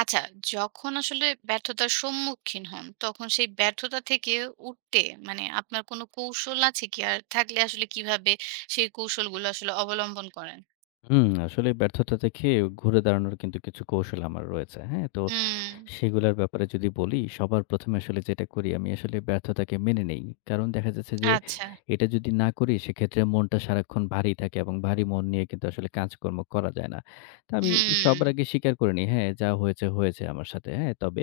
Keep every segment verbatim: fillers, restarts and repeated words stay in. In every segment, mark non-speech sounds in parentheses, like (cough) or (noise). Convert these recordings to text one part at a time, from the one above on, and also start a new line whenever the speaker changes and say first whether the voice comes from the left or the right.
right: আচ্ছা, যখন আসলে ব্যর্থতার সম্মুখীন হন তখন সেই ব্যর্থতা থেকে উঠতে মানে আপনার কোনো কৌশল আছে কি, আর থাকলে আসলে কিভাবে সেই কৌশলগুলো আসলে অবলম্বন করেন?
left: হুম, আসলে ব্যর্থতা থেকে ঘুরে দাঁড়ানোর কিন্তু কিছু কৌশল আমার রয়েছে। হ্যাঁ? তো
right: হুম।
left: সেগুলার ব্যাপারে যদি বলি, সবার ১ম এ আসলে যেটা করি আমি আসলে ব্যর্থতাকে মেনে নেই। কারণ দেখা যাচ্ছে যে
right: আচ্ছা।
left: এটা যদি না করি সেক্ষেত্রে মনটা সারাক্ষণ ভারী থাকে এবং ভারী মন নিয়ে কিন্তু আসলে কাজকর্ম করা যায় না। তো আমি
right: হুম।
left: সবার আগে স্বীকার করে নিই, হ্যাঁ, যা হয়েছে, হয়েছে আমার সাথে। হ্যাঁ? তবে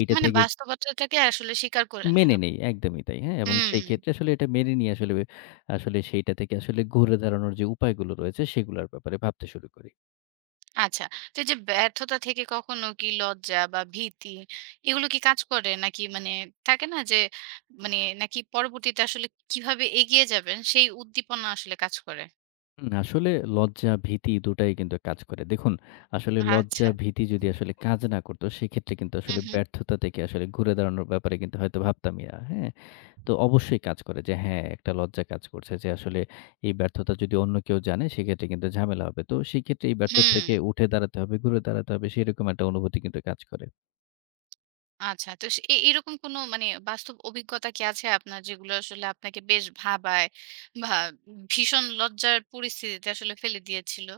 left: এইটা
right: মানে
left: থেকে
right: বাস্তবতাটাকে আসলে স্বীকার করে নেন
left: মেনে
right: আপ-
left: নেই, একদমই তাই। হ্যাঁ? এবং
right: হুম।
left: সেই ক্ষেত্রে আসলে এটা মেনে নিয়ে আসলে, আসলে সেইটা থেকে আসলে ঘুরে দাঁড়ানোর যে উপায়গুলো রয়েছে সেগুলার ব্যাপারে ভাবতে শুরু করি।
right: আচ্ছা। তো এই যে ব্যর্থতা থেকে কখনো কি লজ্জা বা ভীতি এগুলো কি কাজ করে নাকি মানে থাকে না যে মানে নাকি পরবর্তীতে আসলে কিভাবে এগিয়ে যাবেন, সেই উদ্দীপনা আসলে কাজ করে?
left: হুম, আসলে লজ্জা, ভীতি দুটাই কিন্তু কাজ করে। দেখুন, আসলে লজ্জা,
right: আচ্ছা।
left: ভীতি যদি আসলে কাজ না করত, সেক্ষেত্রে কিন্তু
right: হুম,
left: আসলে
right: হুম।
left: ব্যর্থতা থেকে আসলে ঘুরে দাঁড়ানোর ব্যাপারে কিন্তু হয়তো ভাবতামই না। হ্যাঁ? তো অবশ্যই কাজ করে যে হ্যাঁ, একটা লজ্জা কাজ করছে যে আসলে এই ব্যর্থতা যদি অন্য কেউ জানে, সেক্ষেত্রে কিন্তু ঝামেলা হবে। তো সেক্ষেত্রে এই ব্যর্থতা
right: হুম,
left: থেকে উঠে দাঁড়াতে হবে, ঘুরে দাঁড়াতে হবে, সেরকম একটা অনুভূতি কিন্তু কাজ করে।
right: আচ্ছা। তো সে এ এরকম কোনো মানে বাস্তব অভিজ্ঞতা কি আছে আপনার, যেগুলো আসলে আপনাকে বেশ ভাবায় বা ভীষণ লজ্জার পরিস্থিতিতে আসলে ফেলে দিয়েছিল?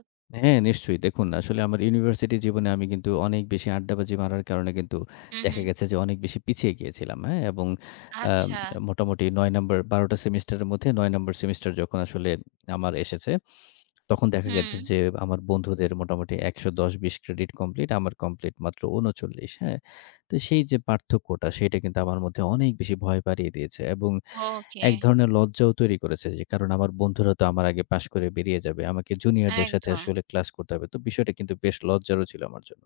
left: হ্যাঁ, নিশ্চয়ই। দেখুন, আসলে আমার ইউনিভার্সিটি জীবনে আমি কিন্তু অনেক বেশি আড্ডাবাজি মারার কারণে কিন্তু
right: হু, হু।
left: দেখা গেছে যে অনেক বেশি পিছিয়ে গিয়েছিলাম। হ্যাঁ? এবং আ
right: আচ্ছা।
left: মোটামুটি নয় নাম্বার বারো টা সেমিস্টারের মধ্যে নয় নাম্বার সেমিস্টার যখন আসলে আমার এসেছে, তখন দেখা
right: হুম।
left: গেছে যে আমার বন্ধুদের মোটামুটি একশ দশ থেকে কুড়ি ক্রেডিট কমপ্লিট, আমার কমপ্লিট মাত্র ঊনচল্লিশ। হ্যাঁ? তো সেই যে পার্থক্যটা, সেইটা কিন্তু আমার মধ্যে অনেক বেশি ভয় বাড়িয়ে দিয়েছে এবং
right: ওকে।
left: এক ধরনের লজ্জাও তৈরি করেছে যে কারণ আমার বন্ধুরা তো আমার আগে পাশ করে বেরিয়ে যাবে। আমাকে জুনিয়রদের সাথে
right: একদম।
left: আসলে ক্লাস করতে হবে। তো বিষয়টা কিন্তু বেশ লজ্জারও ছিল আমার জন্য।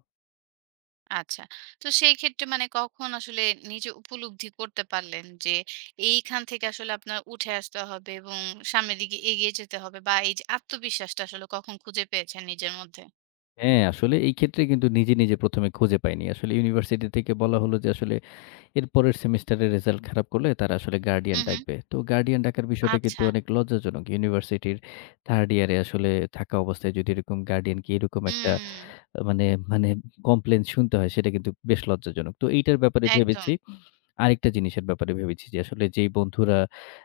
right: আচ্ছা। তো সেই ক্ষেত্রে মানে কখন আসলে নিজে উপলব্ধি করতে পারলেন যে এইখান থেকে আসলে আপনার উঠে আসতে হবে এবং সামনের দিকে এগিয়ে যেতে হবে, বা এই যে আত্মবিশ্বাসটা আসলে কখন খুঁজে পেয়েছেন নিজের মধ্যে?
left: হ্যাঁ, আসলে এই ক্ষেত্রে কিন্তু নিজে, নিজে ১ম এ খুঁজে পাইনি। আসলে ইউনিভার্সিটি থেকে বলা হলো যে আসলে এর পরের সেমেস্টারের রেজাল্ট খারাপ করলে তারা আসলে
right: হু,
left: গার্ডিয়ান
right: হু।
left: ডাকবে। তো গার্ডিয়ান ডাকার বিষয়টা কিন্তু
right: আচ্ছা।
left: অনেক লজ্জাজনক। ইউনিভার্সিটির থার্ড ইয়ারে আসলে থাকা অবস্থায় যদি এরকম গার্ডিয়ানকে এরকম একটা
right: হুম,
left: আ মানে, মানে কমপ্লেইন শুনতে হয় সেটা কিন্তু বেশ লজ্জাজনক। তো এইটার ব্যাপারে
right: একদম।
left: ভেবেছি আরেকটা জিনিসের ব্যাপারে ভেবেছি যে আসলে যেই বন্ধুরা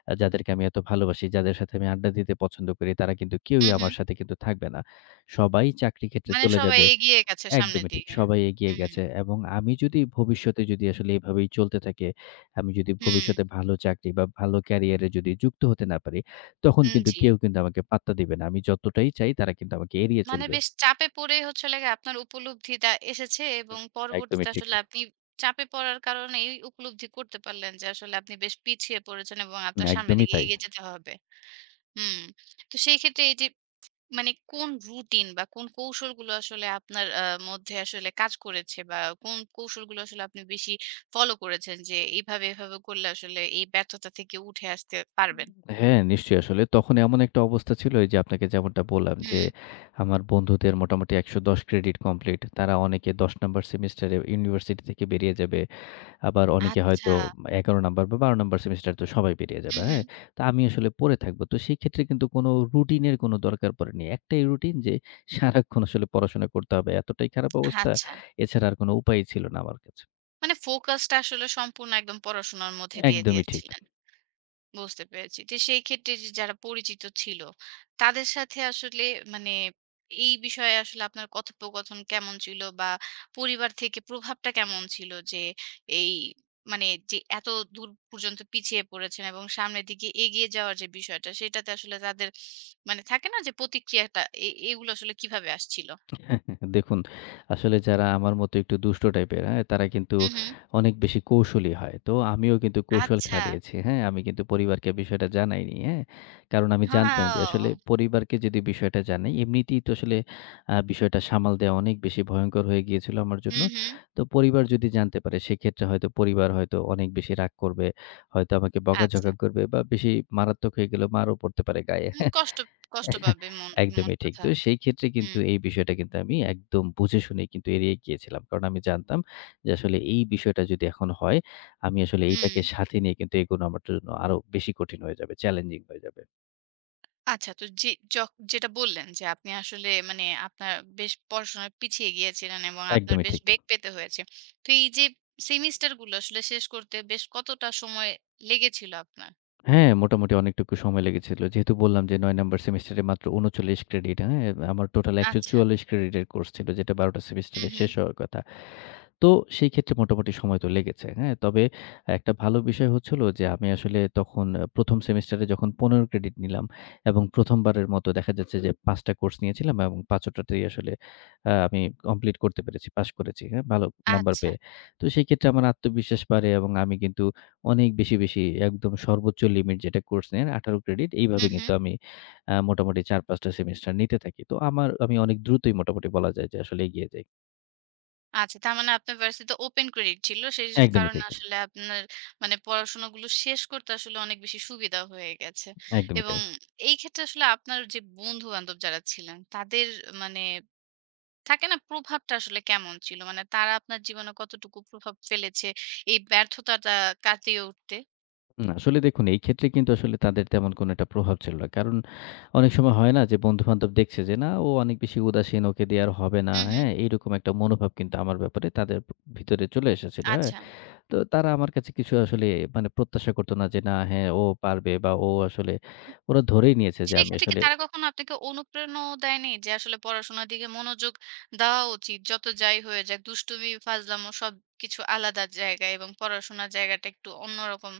left: আ যাদেরকে আমি এত ভালোবাসি, যাদের সাথে আমি আড্ডা দিতে পছন্দ করি, তারা কিন্তু কেউই
right: হু, হু।
left: আমার সাথে কিন্তু থাকবে না। সবাই চাকরি ক্ষেত্রে
right: মানে
left: চলে
right: সবাই
left: যাবে
right: এগিয়ে গেছে সামনের
left: একদমই ঠিক।
right: দিকে।
left: সবাই এগিয়ে
right: হুম,
left: গেছে এবং আমি যদি ভবিষ্যতে যদি আসলে এভাবেই চলতে থাকে, আমি যদি
right: হুম,
left: ভবিষ্যতে ভালো চাকরি বা ভালো ক্যারিয়ারে যদি যুক্ত হতে না পারি, তখন
right: হুম,
left: কিন্তু
right: জি।
left: কেউ কিন্তু আমাকে পাত্তা দিবে না। আমি যতটাই চাই তারা কিন্তু আমাকে এড়িয়ে
right: মানে
left: চলবে।
right: বেশ চাপে পড়েই হচ্ছে হলো গিয়ে আপনার উপলব্ধিটা এসেছে এবং
left: হুম,
right: পরবর্তীতে
left: একদমই ঠিক।
right: আসলে আপনি চাপে পড়ার কারণে এই উপলব্ধি করতে পারলেন যে আসলে আপনি বেশ পিছিয়ে পড়েছেন এবং
left: হুম,
right: আপনার সামনের
left: একদমই
right: দিকে
left: তাই।
right: এগিয়ে যেতে হবে। হুম। তো সেই ক্ষেত্রে এই যে মানে কোন রুটিন বা কোন কৌশলগুলো আসলে আপনার আ মধ্যে আসলে কাজ করেছে, বা কোন কৌশলগুলো আসলে আপনি বেশি ফলো করেছেন যে এইভাবে, এভাবে করলে আসলে এই ব্যর্থতা থেকে উঠে আসতে পারবেন?
left: হ্যাঁ, নিশ্চয়ই আসলে তখন এমন একটা অবস্থা ছিল এইযে আপনাকে যেমনটা বললাম যে,
right: হুম।
left: আমার বন্ধুদের মোটামুটি একশ দশ ক্রেডিট কমপ্লিট। তারা অনেকে দশ নাম্বার সেমেস্টারে ইউনিভার্সিটি থেকে বেরিয়ে যাবে। আবার অনেকে হয়তো
right: আচ্ছা।
left: এগারো নাম্বার বা বারো নাম্বার সেমেস্টারে তো সবাই বেরিয়ে যাবে,
right: হুম, হুম।
left: হ্যাঁ? তো আমি আসলে পড়ে থাকবো। তো সেই ক্ষেত্রে কিন্তু কোনো রুটিনের কোনো দরকার পড়েনি। একটাই রুটিন যে সারাক্ষণ আসলে পড়াশোনা করতে হবে। এতটাই খারাপ অবস্থা,
right: আচ্ছা।
left: এছাড়া আর কোনো উপায়ই ছিল না আমার কাছে।
right: মানে ফোকাসটা আসলে সম্পূর্ণ একদম পড়াশোনার মধ্যে দিয়ে
left: একদমই ঠিক।
right: দিয়েছিলেন। বুঝতে পেরেছি। তো সেই ক্ষেত্রে যে যারা পরিচিত ছিল, তাদের সাথে আসলে মানে এই বিষয়ে আসলে আপনার কথোপকথন কেমন ছিল? বা পরিবার থেকে প্রভাবটা কেমন ছিল? যে এই মানে যে এত দূর পর্যন্ত পিছিয়ে পড়েছেন এবং সামনের দিকে এগিয়ে যাওয়ার যে বিষয়টা, সেটাতে আসলে তাদের মানে থাকে না যে প্রতিক্রিয়াটা, এ এগুলো আসলে কিভাবে আসছিল?
left: দেখুন, আসলে যারা আমার মতো একটু দুষ্ট টাইপের, হ্যাঁ? তারা কিন্তু
right: হুম, হুম।
left: অনেক বেশি কৌশলী হয়। তো আমিও কিন্তু কৌশল
right: আচ্ছা।
left: খাটিয়েছি, হ্যাঁ? আমি কিন্তু পরিবারকে বিষয়টা জানাইনি, হ্যাঁ? কারণ আমি জানতাম যে
right: ওয়াও!
left: আসলে পরিবারকে যদি বিষয়টা জানাই, এমনিতেই তো আসলে আ বিষয়টা সামাল দেওয়া অনেক বেশি ভয়ংকর হয়ে গিয়েছিল আমার জন্য।
right: হুম, হুম।
left: তো পরিবার যদি জানতে পারে সেক্ষেত্রে হয়তো পরিবার হয়তো অনেক বেশি রাগ করবে, হয়তো আমাকে
right: আচ্ছা।
left: বকাঝকা করবে বা বেশি মারাত্মক হয়ে গেলেও মারও পড়তে পারে গায়ে।
right: উম, কষ্ট, কষ্ট পাবে মন। মন
left: একদমই ঠিক।
right: কথা।
left: তো সেই ক্ষেত্রে
right: হুম,
left: কিন্তু এই বিষয়টা কিন্তু আমি একদম বুঝে শুনেই কিন্তু এড়িয়ে গিয়েছিলাম। কারণ আমি জানতাম যে আসলে এই বিষয়টা যদি এখন হয়, আমি আসলে
right: হুম।
left: এইটাকে সাথে নিয়ে কিন্তু এগোনো আমার জন্য আরো বেশি কঠিন হয়ে যাবে, চ্যালেঞ্জিং হয়ে যাবে।
right: আচ্ছা। তো যে যখ যেটা বললেন যে আপনি আসলে মানে আপনার বেশ পড়াশোনায় পিছিয়ে গিয়েছিলেন এবং আপনার
left: একদমই
right: বেশ
left: ঠিক।
right: বেগ পেতে হয়েছে। তো এই যে সেমিস্টার গুলো আসলে শেষ করতে বেশ কতটা সময় লেগেছিল আপনার?
left: হ্যাঁ, মোটামুটি অনেকটুকু সময় লেগেছিল। যেহেতু বললাম যে নয় নাম্বার সেমেস্টারে মাত্র ঊনচল্লিশ ক্রেডিট, হ্যাঁ? আমার টোটাল
right: আচ্ছা।
left: একশ চুয়াল্লিশ ক্রেডিটের কোর্স ছিল যেটা বারো টা
right: হুম,
left: সেমেস্টারে
right: হুম।
left: শেষ হওয়ার কথা। তো সেই ক্ষেত্রে মোটামুটি সময় তো লেগেছে। হ্যাঁ? তবে একটা ভালো বিষয় হচ্ছিল যে আমি আসলে তখন ১ম সেমেস্টারে যখন পনেরো ক্রেডিট নিলাম এবং ১ম বারের মতো দেখা যাচ্ছে যে পাঁচ টা কোর্স নিয়েছিলাম এবং পাঁচ টাতেই আসলে আ আমি কমপ্লিট করতে পেরেছি, পাস করেছি। হ্যাঁ? ভালো নাম্বার
right: আচ্ছা।
left: পেয়ে। তো সেই ক্ষেত্রে আমার আত্মবিশ্বাস বাড়ে এবং আমি কিন্তু অনেক বেশি, বেশি একদম সর্বোচ্চ লিমিট যেটা কোর্স নেন আঠারো ক্রেডিট
right: হুম,
left: এইভাবে
right: হুম।
left: কিন্তু আমি আ মোটামুটি চার পাঁচ টা সেমেস্টার নিতে থাকি। তো আমার আমি অনেক দ্রুতই মোটামুটি বলা যায় যে আসলে এগিয়ে যাই।
right: আচ্ছা, তার মানে আপনার ভার্সিটিতে ওপেন ক্রেডিট ছিল। সেই স
left: একদমই
right: কারণে
left: ঠিক।
right: হুম, আসলে আপনার মানে পড়াশোনাগুলো শেষ করতে আসলে অনেক বেশি সুবিধা হয়ে গেছে।
left: একদমই
right: এবং
left: তাই।
right: এই ক্ষেত্রে আসলে আপনার যে বন্ধু-বান্ধব যারা ছিলেন, তাদের মানে থাকে না প্রভাবটা আসলে কেমন ছিল? মানে তারা আপনার জীবনে কতটুকু প্রভাব ফেলেছে এই ব্যর্থতাটা কাটিয়ে উঠতে?
left: না, আসলে দেখুন এই ক্ষেত্রে কিন্তু আসলে তাদের তেমন কোনো একটা প্রভাব ছিল না। কারণ অনেক সময় হয় না যে বন্ধু-বান্ধব দেখছে যে না ও অনেক বেশি উদাসীন, ওকে দিয়ে আর হবে না,
right: হু, হু।
left: হ্যাঁ? এইরকম একটা মনোভাব কিন্তু আমার ব্যাপারে তাদের ভিতরে চলে এসেছিল, হ্যাঁ?
right: আচ্ছা।
left: তো তারা আমার কাছে কিছু আসলে মানে প্রত্যাশা করত না যে না হ্যাঁ ও পারবে বা ও আসলে ওরা ধরেই নিয়েছে যে আমি
right: সেক্ষেত্রে কি
left: আসলে
right: তারা কখনো আপনাকে অনুপ্রেরণাও দেয়নি যে আসলে পড়াশোনার দিকে মনোযোগ দেওয়া উচিত, যত যাই হয়ে যাক দুষ্টুমি ফাজলামো সবকিছু আলাদা জায়গায় এবং পড়াশোনার জায়গাটা একটু অন্যরকম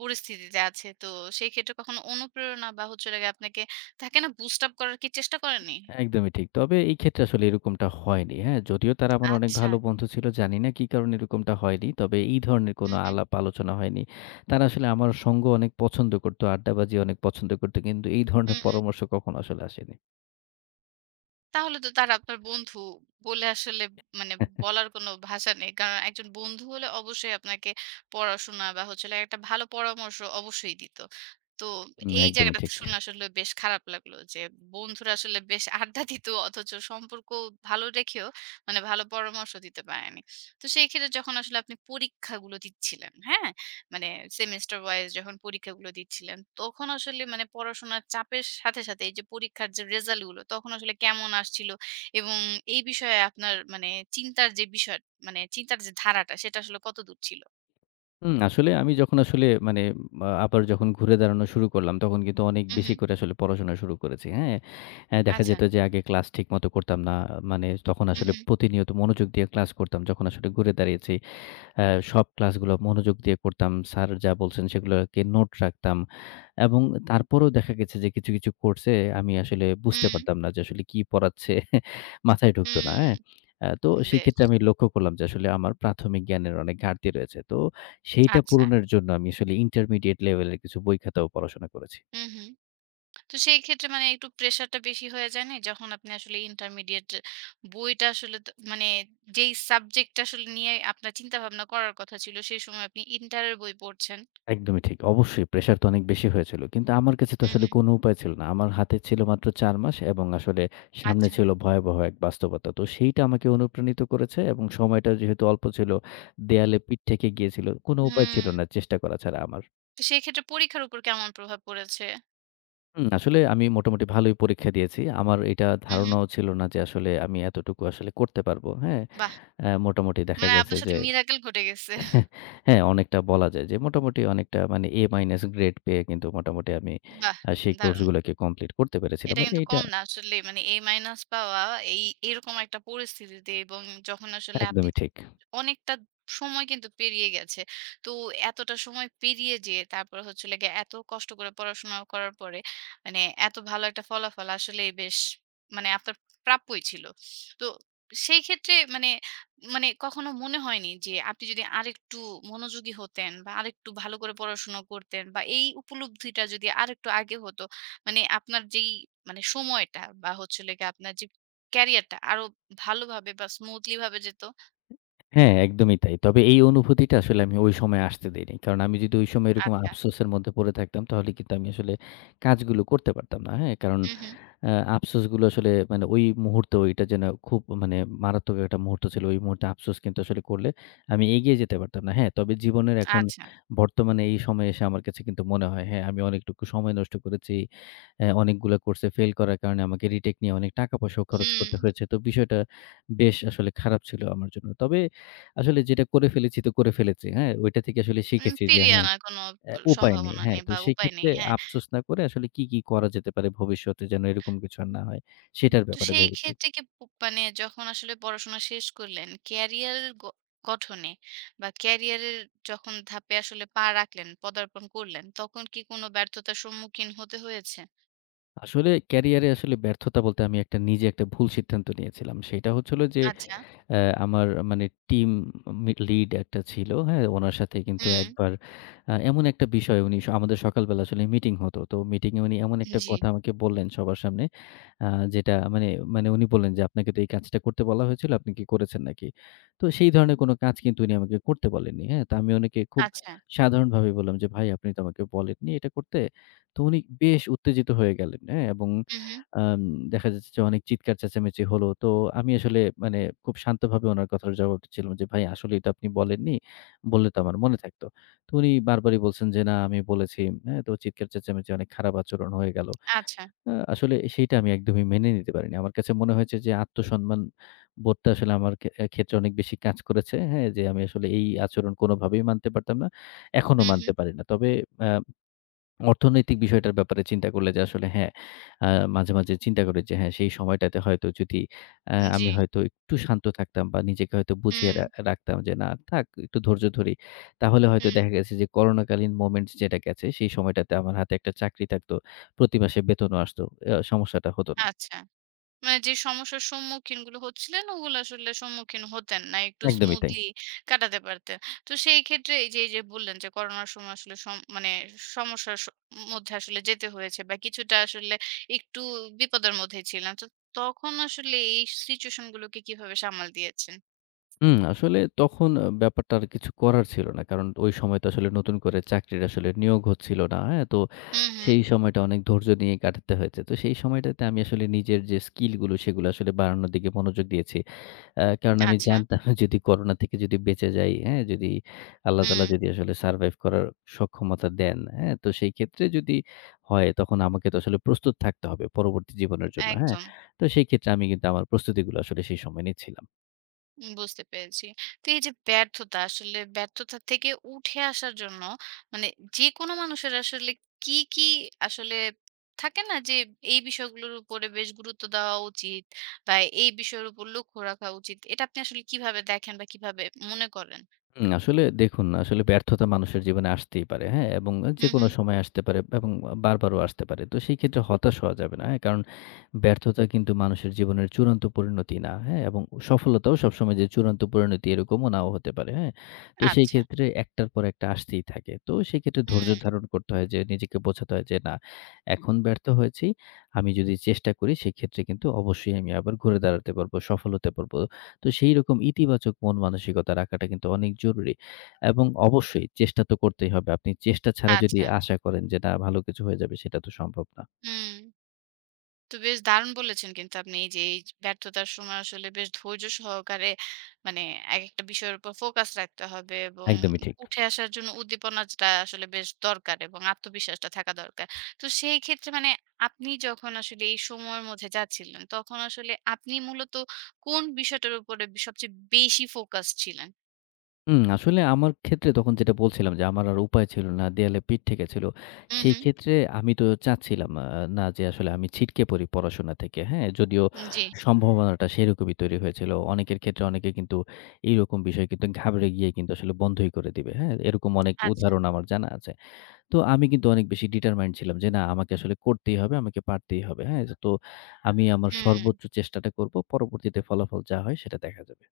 right: পরিস্থিতিতে আছে, তো সেই ক্ষেত্রে কখনো অনুপ্রেরণা বা হচ্ছে লাগে আপনাকে থাকে না, বুস্ট আপ করার কি চেষ্টা করেনি?
left: একদমই ঠিক। তবে এই ক্ষেত্রে আসলে এরকমটা হয়নি। হ্যাঁ? যদিও তারা আমার অনেক
right: আচ্ছা।
left: ভালো বন্ধু ছিল। জানি না কি কারণে এরকমটা হয়নি। তবে এই ধরনের কোনো
right: হুম, হুম।
left: আলাপ আলোচনা হয়নি। তারা আসলে আমার সঙ্গ অনেক পছন্দ করত, আড্ডাবাজি অনেক পছন্দ করত। কিন্তু এই ধরনের
right: হুম,
left: পরামর্শ কখনো আসলে আসেনি।
right: তাহলে তো তারা আপনার বন্ধু বলে আসলে মানে বলার কোনো ভাষা নেই। কারণ একজন বন্ধু হলে অবশ্যই আপনাকে পড়াশোনা বা হচ্ছে হলো একটা ভালো পরামর্শ অবশ্যই দিত। তো
left: হুম,
right: এই
left: একদমই
right: জায়গাটাতে
left: ঠিক।
right: শুনে আসলে বেশ খারাপ লাগলো যে বন্ধুরা আসলে বেশ আড্ডা দিত অথচ সম্পর্ক ভালো রেখেও মানে ভালো পরামর্শ দিতে পারেনি। তো সেই ক্ষেত্রে যখন আসলে আপনি পরীক্ষাগুলো দিচ্ছিলেন, হ্যাঁ? মানে সেমেস্টার ওয়াইজ যখন পরীক্ষাগুলো দিচ্ছিলেন, তখন আসলে মানে পড়াশোনার চাপের সাথে, সাথে এই যে পরীক্ষার যে রেজাল্ট গুলো তখন আসলে কেমন আসছিল? এবং এই বিষয়ে আপনার মানে চিন্তার যে বিষয় মানে চিন্তার যে ধারাটা সেটা আসলে কতদূর ছিল?
left: হুম, আসলে আমি যখন আসলে মানে আ আবার যখন ঘুরে দাঁড়ানো শুরু করলাম তখন কিন্তু অনেক
right: হু, হু।
left: বেশি করে আসলে পড়াশোনা শুরু করেছি। হ্যাঁ? অ্যা দেখা
right: আচ্ছা।
left: যেত যে আগে ক্লাস ঠিকমতো করতাম না। মানে তখন
right: হু,
left: আসলে
right: হু।
left: প্রতিনিয়ত মনোযোগ দিয়ে ক্লাস করতাম যখন আসলে ঘুরে দাঁড়িয়েছি। অ্যা সব ক্লাসগুলো মনোযোগ দিয়ে করতাম। স্যার যা বলছেন সেগুলোকে নোট রাখতাম এবং তারপরেও দেখা গেছে যে কিছু, কিছু কোর্সে আমি আসলে বুঝতে
right: হুম,
left: পারতাম না যে আসলে কি পড়াচ্ছে (laughs) মাথায় ঢুকতো না,
right: হুম,
left: হ্যাঁ? আ তো
right: বেশ।
left: সেক্ষেত্রে আমি লক্ষ্য করলাম যে আসলে আমার প্রাথমিক জ্ঞানের অনেক ঘাটতি রয়েছে। তো সেইটা
right: আচ্ছা।
left: পূরণের জন্য আমি আসলে ইন্টারমিডিয়েট লেভেলের কিছু বই খাতাও পড়াশোনা করেছি।
right: হু, হু। তো সেই ক্ষেত্রে মানে একটু প্রেশারটা বেশি হয়ে যায় না? যখন আপনি আসলে ইন্টারমিডিয়েট বইটা আসলে দ মানে যেই সাবজেক্টটা আসলে নিয়ে আপনার চিন্তাভাবনা করার কথা ছিল, সেই সময় আপনি ইন্টারের বই পড়ছেন।
left: একদমই ঠিক। অবশ্যই প্রেশার তো অনেক বেশি হয়েছিল। কিন্তু আমার কাছে তো
right: হু,
left: আসলে
right: হুম।
left: কোনো উপায় ছিল না। আমার হাতে ছিল মাত্র চার মাস এবং আসলে সামনে
right: আচ্ছা।
left: ছিল ভয়াবহ এক বাস্তবতা। তো সেইটা আমাকে অনুপ্রাণিত করেছে এবং সময়টা যেহেতু অল্প ছিল, দেয়ালে পিঠ ঠেকে গিয়েছিল। কোনো উপায় ছিল
right: হুম।
left: না চেষ্টা করা ছাড়া আমার।
right: তো সেই ক্ষেত্রে পরীক্ষার উপর কেমন প্রভাব পড়েছে?
left: হুম, আসলে আমি মোটামুটি ভালোই পরীক্ষা দিয়েছি। আমার এটা
right: হু, হুম।
left: ধারণাও ছিল না যে আসলে আমি এতটুকু আসলে করতে পারব। হ্যাঁ?
right: বাহ!
left: অ্যা মোটামুটি দেখা
right: মানে
left: গেছে
right: আপনার
left: যে
right: সাথে মিরাকেল ঘটে গেছে।
left: হ্যাঁ, হ্যাঁ, অনেকটা বলা যায় যে মোটামুটি অনেকটা মানে A মাইনাস গ্রেড পেয়ে কিন্তু মোটামুটি আমি
right: বাহ!
left: আ সেই
right: দারুণ।
left: কোর্সগুলোকে কমপ্লিট করতে পেরেছিলাম।
right: এটা কিন্তু
left: এইটা
right: কম না, আসলে মানে এ মাইনাস পাওয়া এই এরকম একটা পরিস্থিতিতে, এবং যখন আসলে আপনি
left: একদমই ঠিক।
right: অনেকটা সময় কিন্তু পেরিয়ে গেছে। তো এতটা সময় পেরিয়ে যেয়ে তারপর হচ্ছে হলো গিয়ে এত কষ্ট করে পড়াশোনা করার পরে মানে এত ভালো একটা ফলাফল আসলেই বেশ মানে আপনার প্রাপ্যই ছিল। তো সেই ক্ষেত্রে মানে, মানে কখনো মনে হয়নি যে আপনি যদি আরেকটু মনোযোগী হতেন বা আরেকটু ভালো করে পড়াশোনা করতেন বা এই উপলব্ধিটা যদি আরেকটু আগে হতো, মানে আপনার যেই মানে সময়টা বা হচ্ছে হলো গিয়ে আপনার যে ক্যারিয়ারটা আরো ভালোভাবে বা স্মুথলি ভাবে যেত।
left: হ্যাঁ, একদমই তাই। তবে এই অনুভূতিটা আসলে আমি ওই সময় আসতে দেইনি। কারণ আমি যদি ওই সময় এরকম
right: আচ্ছা।
left: আফসোসের মধ্যে পড়ে থাকতাম তাহলে কিন্তু আমি আসলে কাজগুলো করতে পারতাম না। হ্যাঁ? কারণ
right: হুম, হুম।
left: আ আফসোসগুলো আসলে মানে ওই মুহূর্তে ওইটা যেন খুব মানে মারাত্মক একটা মুহূর্ত ছিল। ওই মুহূর্তে আফসোস কিন্তু আসলে করলে আমি এগিয়ে যেতে পারতাম না। হ্যাঁ, তবে জীবনের এখন
right: আচ্ছা।
left: বর্তমানে এই সময়ে এসে আমার কাছে কিন্তু মনে হয়, হ্যাঁ, আমি অনেকটুকু সময় নষ্ট করেছি। অ্যা অনেকগুলা কোর্সে ফেইল করার কারণে আমাকে রিটেক নিয়ে অনেক টাকা পয়সাও খরচ
right: হুম।
left: করতে হয়েছে। তো বিষয়টা বেশ আসলে খারাপ ছিল আমার জন্য। তবে আসলে যেটা করে ফেলেছি তো করে ফেলেছি। হ্যাঁ, ওইটা থেকে আসলে
right: উম,
left: শিখেছি যে
right: ফিরিয়ে
left: হ্যাঁ
right: আনার কোনো প
left: অ্যা উপায় নেই।
right: সম্ভাবনা
left: হ্যাঁ,
right: নেই
left: তো
right: বা উপায় নেই।
left: সেক্ষেত্রে
right: হ্যাঁ।
left: আফসোস না করে আসলে কি, কি করা যেতে পারে ভবিষ্যতে যেন এরকম কিছু আর না হয়,
right: উম,
left: সেটার
right: তো
left: ব্যাপারে
right: সেই
left: ভেবেছি।
right: ক্ষেত্রে কি প মানে যখন আসলে পড়াশোনা শেষ করলেন, ক্যারিয়ার গ গঠনে বা ক্যারিয়ারের যখন ধাপে আসলে পা রাখলেন, পদার্পণ করলেন, তখন কি কোনো ব্যর্থতার সম্মুখীন হতে হয়েছে?
left: আসলে ক্যারিয়ারে আসলে ব্যর্থতা বলতে আমি একটা নিজে একটা ভুল সিদ্ধান্ত নিয়েছিলাম। সেটা হচ্ছে হলো যে
right: আচ্ছা।
left: অ্যা আমার মানে টিম মি লিড একটা ছিল, হ্যাঁ? উনার সাথে কিন্তু
right: হুম।
left: একবার আ এমন একটা বিষয় উনি স আমাদের সকালবেলা আসলে মিটিং হতো। তো মিটিং এ উনি এমন একটা
right: জি।
left: কথা আমাকে বললেন সবার সামনে আ যেটা মানে মানে উনি বললেন যে, "আপনাকে তো এই কাজটা করতে বলা হয়েছিল, আপনি কি করেছেন নাকি?" তো সেই ধরনের কোনো কাজ কিন্তু উনি আমাকে করতে বলেননি, হ্যাঁ? তো আমি উনাকে খুব
right: আচ্ছা।
left: সাধারণভাবে বললাম যে, "ভাই আপনি তো আমাকে বলেননি এটা করতে।" তো উনি বেশ উত্তেজিত হয়ে গেলেন, হ্যাঁ? এবং
right: হুম, হুম।
left: আম দেখা যাচ্ছে যে অনেক চিৎকার চেঁচামেচি হলো। তো আমি আসলে মানে খুব শান্তভাবে উনার কথার জবাব দিচ্ছিলাম যে, "ভাই আসলে এটা আপনি বলেননি। বললে তো আমার মনে থাকতো।" তো উনি বারবারই বলছেন যে, "না আমি বলেছি।" হ্যাঁ? তো চিৎকার চেঁচামেচি অনেক খারাপ আচরণ হয়ে গেল।
right: আচ্ছা।
left: আ আসলে সেইটা আমি একদমই মেনে নিতে পারিনি। আমার কাছে মনে হয়েছে যে আত্মসম্মান বোধটা আসলে আমার খে অ্যা ক্ষেত্রে অনেক বেশি কাজ করেছে। হ্যাঁ? যে আমি আসলে এই আচরণ কোনোভাবেই মানতে পারতাম না। এখনো
right: হুম, হুম।
left: মানতে পারি না। তবে আ অর্থনৈতিক বিষয়টার ব্যাপারে চিন্তা করলে যে আসলে হ্যাঁ, আ মাঝে, মাঝে চিন্তা করি যে হ্যাঁ, সেই সময়টাতে হয়তো যদি আ
right: জি।
left: আমি হয়তো একটু শান্ত থাকতাম বা নিজেকে হয়তো বুঝিয়ে
right: হুম,
left: রা রাখতাম যে না থাক একটু ধৈর্য ধরি। তাহলে হয়তো
right: হুম।
left: দেখা গেছে যে করোনাকালীন মোমেন্টস যেটা গেছে সেই সময়টাতে আমার হাতে একটা চাকরি থাকতো। প্রতি মাসে বেতনও আসতো। আ সমস্যাটা হতো না।
right: আচ্ছা। মানে যে সমস্যার সম্মুখীন গুলো হচ্ছিলেন ওগুলো আসলে সম্মুখীন হতেন না। একটু
left: একদমই তাই।
right: স্মুথলি কাটাতে পারতেন। তো সেই ক্ষেত্রে এই যে, এই যে বললেন যে করোনার সময় আসলে সম মানে সমস্যার স মধ্যে আসলে যেতে হয়েছে বা কিছুটা আসলে একটু বিপদের মধ্যেই ছিলেন। তো তখন আসলে এই সিচুয়েশন গুলোকে কিভাবে সামাল দিয়েছেন?
left: হুম, আসলে তখন আ ব্যাপারটা আর কিছু করার ছিল না। কারণ ওই সময় তো আসলে নতুন করে চাকরির আসলে নিয়োগ হচ্ছিল না। হ্যাঁ? তো
right: হুম, হুম।
left: সেই সময়টা অনেক ধৈর্য নিয়ে কাটাতে হয়েছে। তো সেই সময়টাতে আমি আসলে নিজের যে স্কিল গুলো সেগুলো আসলে বাড়ানোর দিকে মনোযোগ দিয়েছি। আ কারণ আমি
right: আচ্ছা।
left: জানতাম (laughs) যদি করোনা থেকে যদি বেঁচে যাই, হ্যাঁ? যদি আল্লাহ তাআলা
right: হুম,
left: যদি আসলে সারভাইভ করার সক্ষমতা দেন, হ্যাঁ? তো সেই ক্ষেত্রে যদি হয় তখন আমাকে তো আসলে প্রস্তুত থাকতে হবে পরবর্তী জীবনের জন্য। হ্যাঁ?
right: একদম।
left: তো সেই ক্ষেত্রে আমি কিন্তু আমার প্রস্তুতিগুলো আসলে সেই সময় নিচ্ছিলাম।
right: উম, বুঝতে পেরেছি। তো এই যে ব্যর্থতা আসলে ব্যর্থতা থেকে উঠে আসার জন্য মানে যেকোনো মানুষের আসলে কি, কি আসলে থাকে না যে এই বিষয়গুলোর উপরে বেশ গুরুত্ব দেওয়া উচিত, বা এই বিষয়ের উপর লক্ষ্য রাখা উচিত। এটা আপনি আসলে কিভাবে দেখেন বা কিভাবে মনে করেন?
left: হুম, আসলে দেখুন, আসলে ব্যর্থতা মানুষের জীবনে আসতেই পারে, হ্যাঁ? এবং
right: হুম,
left: যেকোনো
right: হুম।
left: সময় আসতে পারে এবং বারবারও আসতে পারে। তো সেই ক্ষেত্রে হতাশ হওয়া যাবে না, হ্যাঁ? কারণ ব্যর্থতা কিন্তু মানুষের জীবনের চূড়ান্ত পরিণতি না, হ্যাঁ? এবং সফলতাও সবসময় যে চূড়ান্ত পরিণতি এরকমও নাও হতে পারে, হ্যাঁ? তো সেই
right: আচ্ছা।
left: ক্ষেত্রে একটার পর একটা আসতেই থাকে। তো সেই ক্ষেত্রে ধৈর্য
right: হুম,
left: ধারণ করতে হয় যে নিজেকে বোঝাতে হয় যে, "না, এখন ব্যর্থ হয়েছি। আমি যদি চেষ্টা করি সেক্ষেত্রে কিন্তু অবশ্যই আমি আবার ঘুরে দাঁড়াতে পারবো, সফল হতে পারবো।" তো সেইরকম ইতিবাচক মন মানসিকতা রাখাটা কিন্তু অনেক জরুরি এবং অবশ্যই চেষ্টা তো করতেই হবে। আপনি চেষ্টা ছাড়া যদি
right: আচ্ছা।
left: আশা করেন যে না ভালো কিছু হয়ে যাবে সেটা তো সম্ভব না।
right: হুম। তো বেশ দারুণ বলেছেন কিন্তু আপনি এই যে এই ব্যর্থতার সময় আসলে বেশ ধৈর্য সহকারে মানে এক একটা বিষয়ের উপর ফোকাস রাখতে হবে এবং
left: একদমই ঠিক।
right: উঠে আসার জন্য উদ্দীপনাটা আসলে বেশ দরকার এবং আত্মবিশ্বাসটা থাকা দরকার। তো সেই ক্ষেত্রে মানে আপনি যখন আসলে এই সময়ের মধ্যে যাচ্ছিলেন তখন আসলে আপনি মূলত কোন বিষয়টার উপরে সবচেয়ে বেশি ফোকাস ছিলেন?
left: হুম, আসলে আমার ক্ষেত্রে তখন যেটা বলছিলাম যে আমার আর উপায় ছিল না। দেয়ালে পিঠ ঠেকেছিল।
right: হুম,
left: সেই
right: হুম।
left: ক্ষেত্রে আমি তো চাচ্ছিলাম আ না যে আসলে আমি ছিটকে পড়ি পড়াশোনা থেকে, হ্যাঁ? যদিও
right: জি।
left: সম্ভাবনাটা সেরকমই তৈরি হয়েছিল। অনেকের ক্ষেত্রে অনেকে কিন্তু এইরকম বিষয় কিন্তু ঘাবড়ে গিয়ে কিন্তু আসলে বন্ধই করে দিবে, হ্যাঁ? এরকম অনেক
right: আচ্ছা।
left: উদাহরণ আমার জানা আছে। তো আমি কিন্তু অনেক বেশি ডিটারমাইন্ড ছিলাম যে, না আমাকে আসলে করতেই হবে, আমাকে পারতেই হবে। হ্যাঁ? তো আমি আমার
right: হুম।
left: সর্বোচ্চ চেষ্টাটা করব। পরবর্তীতে ফলাফল যা হয় সেটা দেখা যাবে।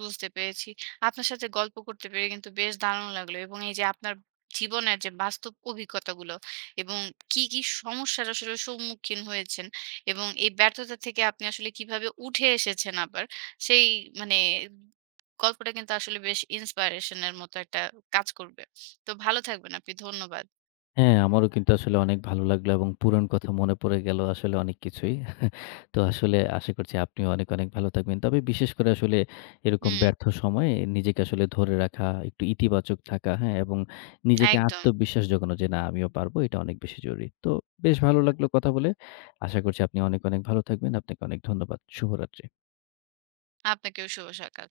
right: বুঝতে পেরেছি। আপনার সাথে গল্প করতে পেরে কিন্তু বেশ দারুণ লাগলো এবং এই যে আপনার জীবনের যে বাস্তব অভিজ্ঞতাগুলো এবং কি, কি সমস্যার আসলে সম্মুখীন হয়েছেন এবং এই ব্যর্থতা থেকে আপনি আসলে কিভাবে উঠে এসেছেন আবার, সেই মানে গল্পটা কিন্তু আসলে বেশ inspiration এর মতো একটা কাজ করবে। তো ভালো থাকবেন আপনি। ধন্যবাদ।
left: হ্যাঁ, আমারও কিন্তু আসলে অনেক ভালো লাগলো এবং পুরান কথা মনে পড়ে গেল আসলে অনেক কিছুই। তো আসলে আশা করছি আপনিও অনেক, অনেক ভালো থাকবেন। তবে বিশেষ করে আসলে এরকম
right: হুম,
left: ব্যর্থ সময়ে নিজেকে আসলে ধরে রাখা, একটু ইতিবাচক থাকা, হ্যাঁ? এবং নিজেকে
right: একদম।
left: আত্মবিশ্বাস জোগানো যে, "না, আমিও পারবো।" এটা অনেক বেশি জরুরি। তো বেশ ভালো লাগলো কথা বলে। আশা করছি আপনি অনেক, অনেক ভালো থাকবেন। আপনাকে অনেক ধন্যবাদ। শুভরাত্রি।
right: আপনাকেও শুভ সকাল।